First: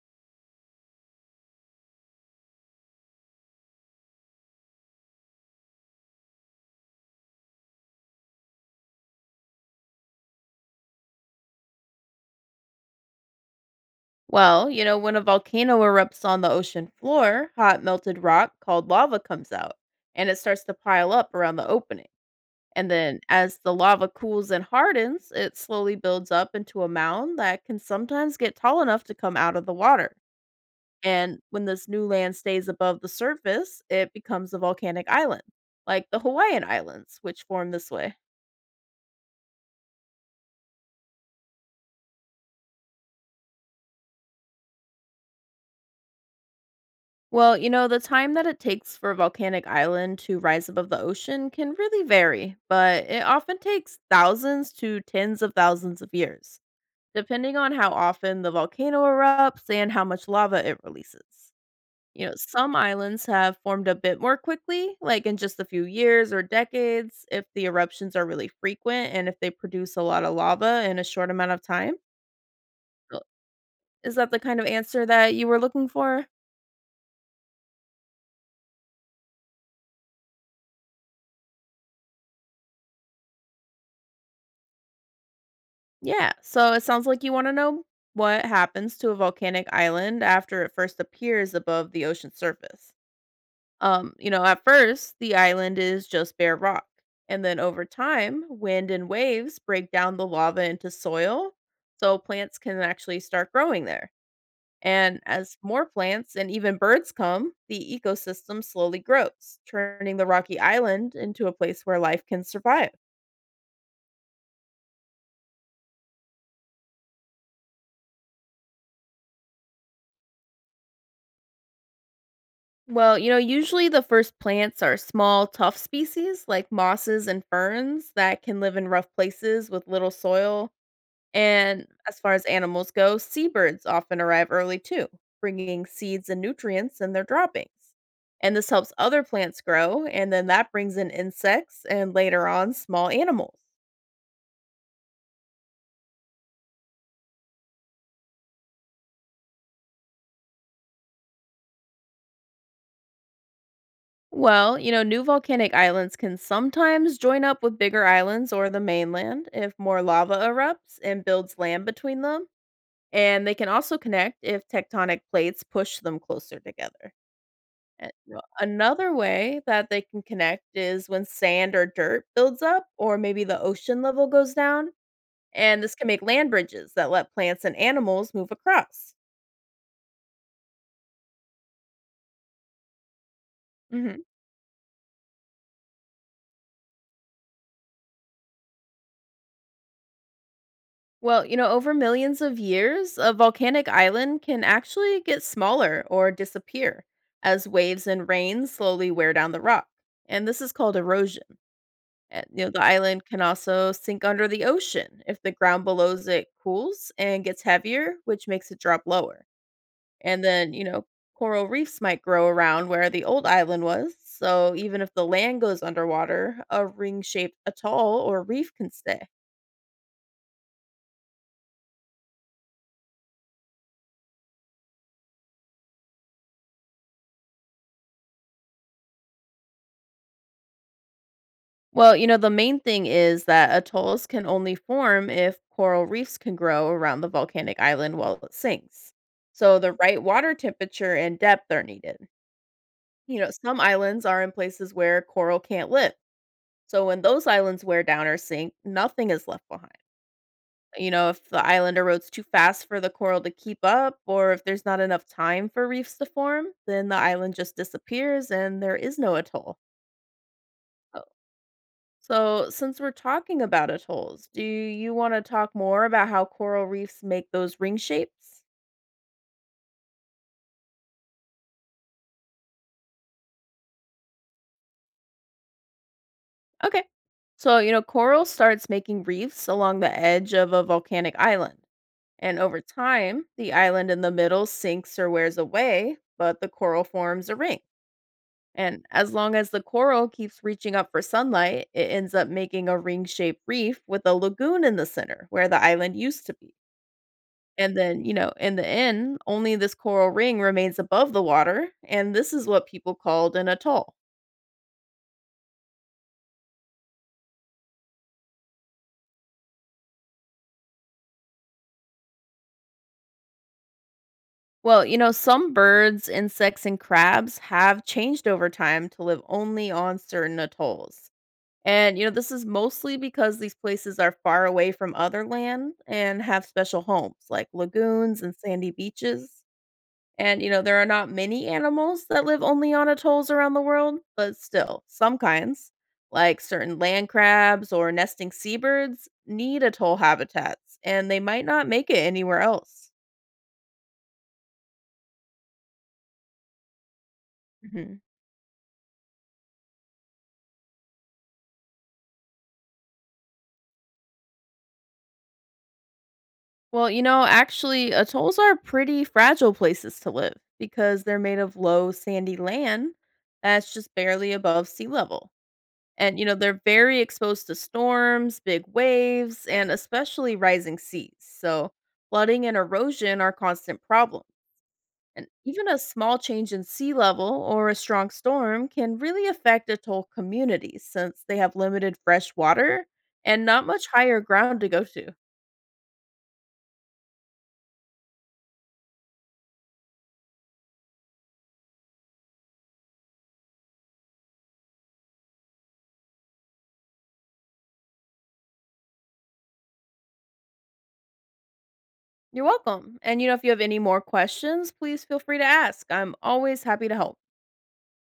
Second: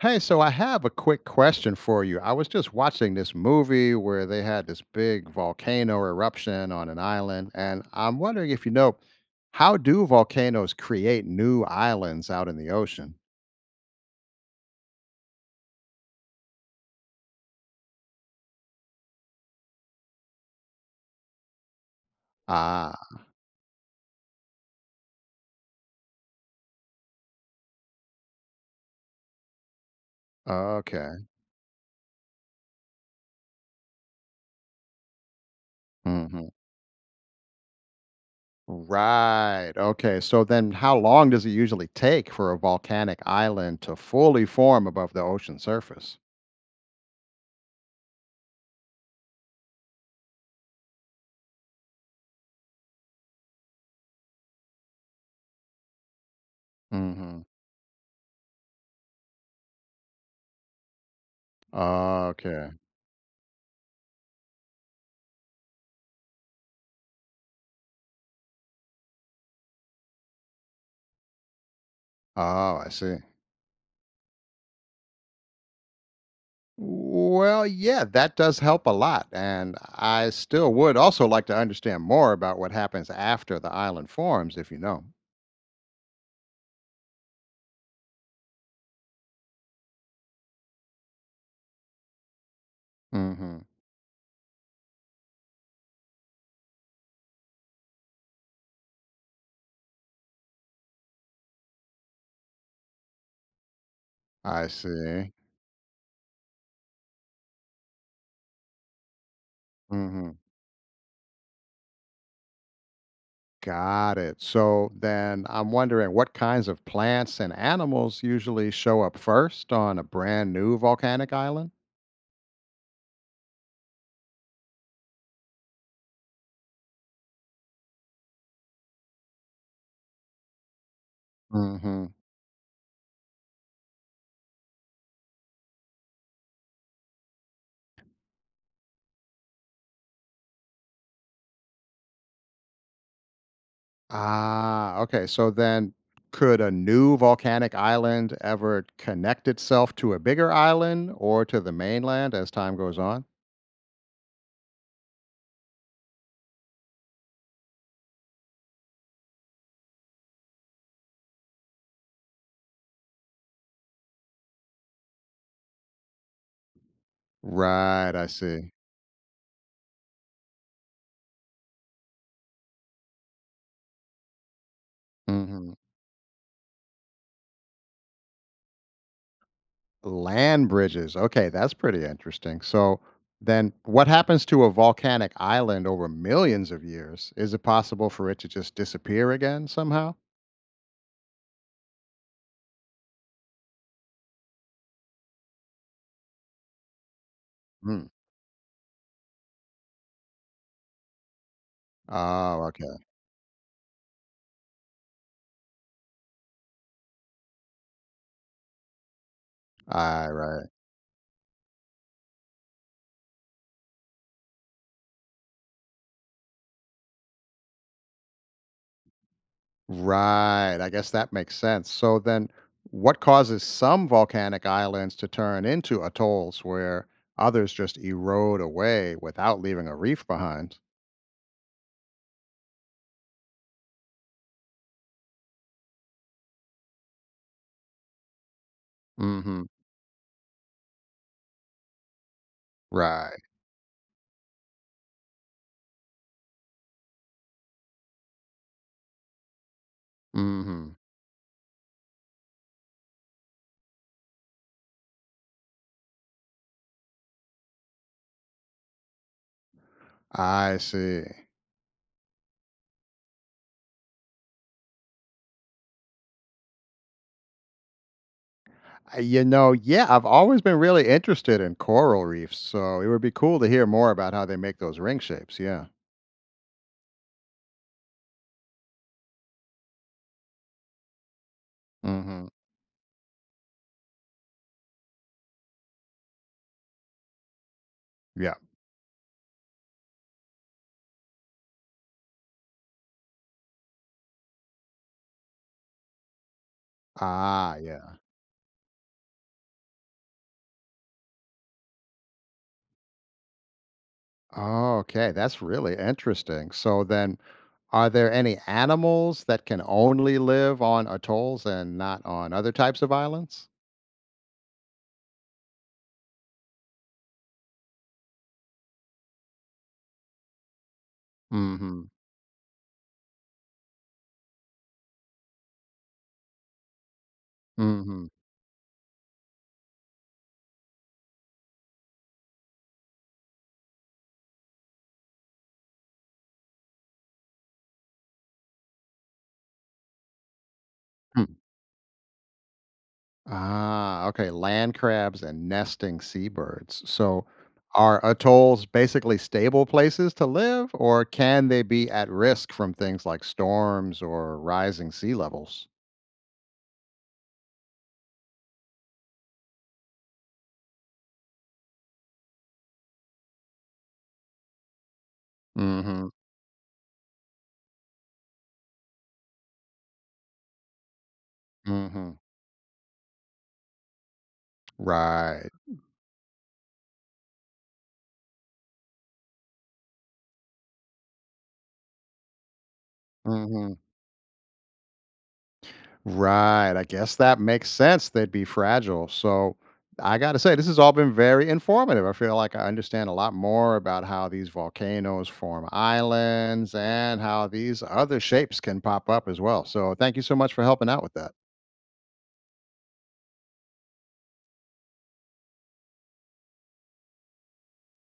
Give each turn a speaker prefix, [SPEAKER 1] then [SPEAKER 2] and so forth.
[SPEAKER 1] Hey, so I have a quick question for you. I was just watching this movie where they had this big volcano eruption on an island, and I'm wondering if you know, how do volcanoes create new islands out in the ocean?
[SPEAKER 2] Well, you know, when a volcano erupts on the ocean floor, hot melted rock called lava comes out and it starts to pile up around the opening. And
[SPEAKER 1] Ah,
[SPEAKER 2] then as the lava cools and hardens, it slowly builds up into a mound that can sometimes get tall enough to come out of the water.
[SPEAKER 1] okay.
[SPEAKER 2] And when this new land stays above the surface, it becomes a volcanic island, like the
[SPEAKER 1] Hmm.
[SPEAKER 2] Hawaiian Islands, which form this way.
[SPEAKER 1] Right. Okay. So then how long does it usually take for a volcanic island to fully form above the ocean surface?
[SPEAKER 2] Well, you know, the time that it takes for a volcanic island to rise above the ocean can really vary, but it often takes thousands to tens of thousands of years,
[SPEAKER 1] Hmm.
[SPEAKER 2] depending on how often the volcano erupts and how much lava it releases. You know,
[SPEAKER 1] Okay.
[SPEAKER 2] some islands have formed a bit more quickly, like in just a few years or decades, if the eruptions are really frequent and if they produce a lot of lava in a short amount of time.
[SPEAKER 1] Oh, I see.
[SPEAKER 2] Uh, Is that the kind of answer that you were looking for?
[SPEAKER 1] Well, yeah, that does help a lot. And I still would also like to understand more about what happens after the island forms, if you know.
[SPEAKER 2] Yeah, so it sounds like you want to know what happens to a volcanic island after it first appears above the ocean surface.
[SPEAKER 1] Hmm.
[SPEAKER 2] You know, at first, the island is just bare rock. And then over time, wind and waves break down the lava into soil, so plants can actually start growing there.
[SPEAKER 1] I
[SPEAKER 2] And
[SPEAKER 1] see.
[SPEAKER 2] as more plants and even birds come, the ecosystem slowly grows, turning the
[SPEAKER 1] Hmm.
[SPEAKER 2] rocky island into a place where life can survive.
[SPEAKER 1] Got it. So then I'm wondering what kinds of plants and animals usually show up first on a brand new volcanic island?
[SPEAKER 2] Well, you know, usually the first plants are small, tough species like mosses and ferns that can live in rough places with little soil. And
[SPEAKER 1] Hmm.
[SPEAKER 2] as far as animals go, seabirds often arrive early too, bringing seeds and nutrients in their droppings. And this helps other plants grow, and then that brings in insects and later on small animals.
[SPEAKER 1] Ah, okay. So then could a new volcanic island ever connect itself to a bigger island or to the mainland as time goes on?
[SPEAKER 2] Well, you know, new volcanic islands can sometimes join up with bigger islands or the mainland if more lava erupts and builds land between them. And they can also connect if tectonic plates push them closer together. And
[SPEAKER 1] Right, I
[SPEAKER 2] a-
[SPEAKER 1] see.
[SPEAKER 2] another way that they can connect is when sand or dirt builds up, or maybe the ocean level goes down.
[SPEAKER 1] Mhm.
[SPEAKER 2] And this can make land bridges that let plants and animals move across.
[SPEAKER 1] Land bridges. Okay, that's pretty interesting. So then what
[SPEAKER 2] Mhm.
[SPEAKER 1] happens to a volcanic island over millions of years? Is it possible for it to just disappear again somehow?
[SPEAKER 2] Well, you know, over millions of years, a volcanic island can actually get smaller or disappear as
[SPEAKER 1] Hmm.
[SPEAKER 2] waves and rain slowly wear down the rock. And this is called erosion. And,
[SPEAKER 1] Oh,
[SPEAKER 2] you know, the
[SPEAKER 1] okay.
[SPEAKER 2] island can also sink under the ocean if the ground below it cools and gets heavier, which makes it drop lower.
[SPEAKER 1] All right,
[SPEAKER 2] And
[SPEAKER 1] right.
[SPEAKER 2] then, you know, coral reefs might grow around where the old island was. So even if the land goes underwater, a ring shaped atoll or reef can stay.
[SPEAKER 1] Right. I guess that makes sense. So then what causes some volcanic islands to turn into atolls where others just erode away without leaving a reef behind?
[SPEAKER 2] Well, you know, the main thing is that atolls can only form if coral reefs can grow around the volcanic island while it sinks.
[SPEAKER 1] Mhm.
[SPEAKER 2] So the right water temperature and depth are needed. You
[SPEAKER 1] Right.
[SPEAKER 2] know, some islands are in places where coral can't live. So when those islands wear down or sink, nothing is left behind.
[SPEAKER 1] Mhm.
[SPEAKER 2] You know, if the island erodes too fast for the coral to keep up, or if there's not enough time for reefs to form, then the island just disappears and there is no atoll.
[SPEAKER 1] I
[SPEAKER 2] Oh.
[SPEAKER 1] see.
[SPEAKER 2] So, since we're talking about atolls, do you want to talk more about how coral reefs make those ring shapes?
[SPEAKER 1] You know, yeah, I've always been really interested in coral reefs, so it would be cool to hear more about how they make those ring shapes. Yeah.
[SPEAKER 2] Okay. So, you know, coral starts making reefs along the edge of a volcanic island.
[SPEAKER 1] Hmm.
[SPEAKER 2] And over time, the island in the middle sinks or wears away, but the coral forms a ring.
[SPEAKER 1] Yeah.
[SPEAKER 2] And as long as the coral keeps reaching up for sunlight, it ends up making a ring shaped reef with a lagoon in the center where the island used to be.
[SPEAKER 1] Ah,
[SPEAKER 2] And
[SPEAKER 1] yeah.
[SPEAKER 2] then, you know, in the end, only this coral ring remains above the water. And this is what people called an atoll.
[SPEAKER 1] Oh, okay. That's really interesting. So then, are there any animals that can only live on atolls and not on other types of islands?
[SPEAKER 2] Well, you know, some birds, insects, and crabs have changed over time to live only on certain atolls.
[SPEAKER 1] Mm-hmm.
[SPEAKER 2] And, you know, this is mostly because these places are far away from other land and have special homes like
[SPEAKER 1] Mm-hmm.
[SPEAKER 2] lagoons and sandy beaches. And, you know, there are not many animals that live only on atolls around the world, but still, some kinds, like certain land crabs or nesting seabirds, need atoll habitats and they might not make it anywhere else.
[SPEAKER 1] Ah, okay. Land crabs and nesting seabirds. So, are
[SPEAKER 2] Mhm.
[SPEAKER 1] atolls basically stable places to live, or can they be at risk from things like storms or rising sea levels?
[SPEAKER 2] Well, you know, actually, atolls are pretty fragile places to live because they're made of low, sandy land that's just barely above sea level.
[SPEAKER 1] Mm-hmm.
[SPEAKER 2] And, you know, they're very exposed to storms, big waves, and especially rising seas. So,
[SPEAKER 1] Mm-hmm.
[SPEAKER 2] flooding and erosion are constant problems. And
[SPEAKER 1] Right.
[SPEAKER 2] even a small change in sea level or a strong storm can really affect atoll communities since they have limited fresh water and not much higher ground to go to.
[SPEAKER 1] Right. I guess that makes sense. They'd be fragile. So I got to say, this has all been very informative. I feel like I understand a lot more about how these volcanoes form islands and how these other shapes can pop up as well. So thank you so much for helping out with that.
[SPEAKER 2] You're welcome. And you know, if you have any more questions, please feel free to ask. I'm always happy to help.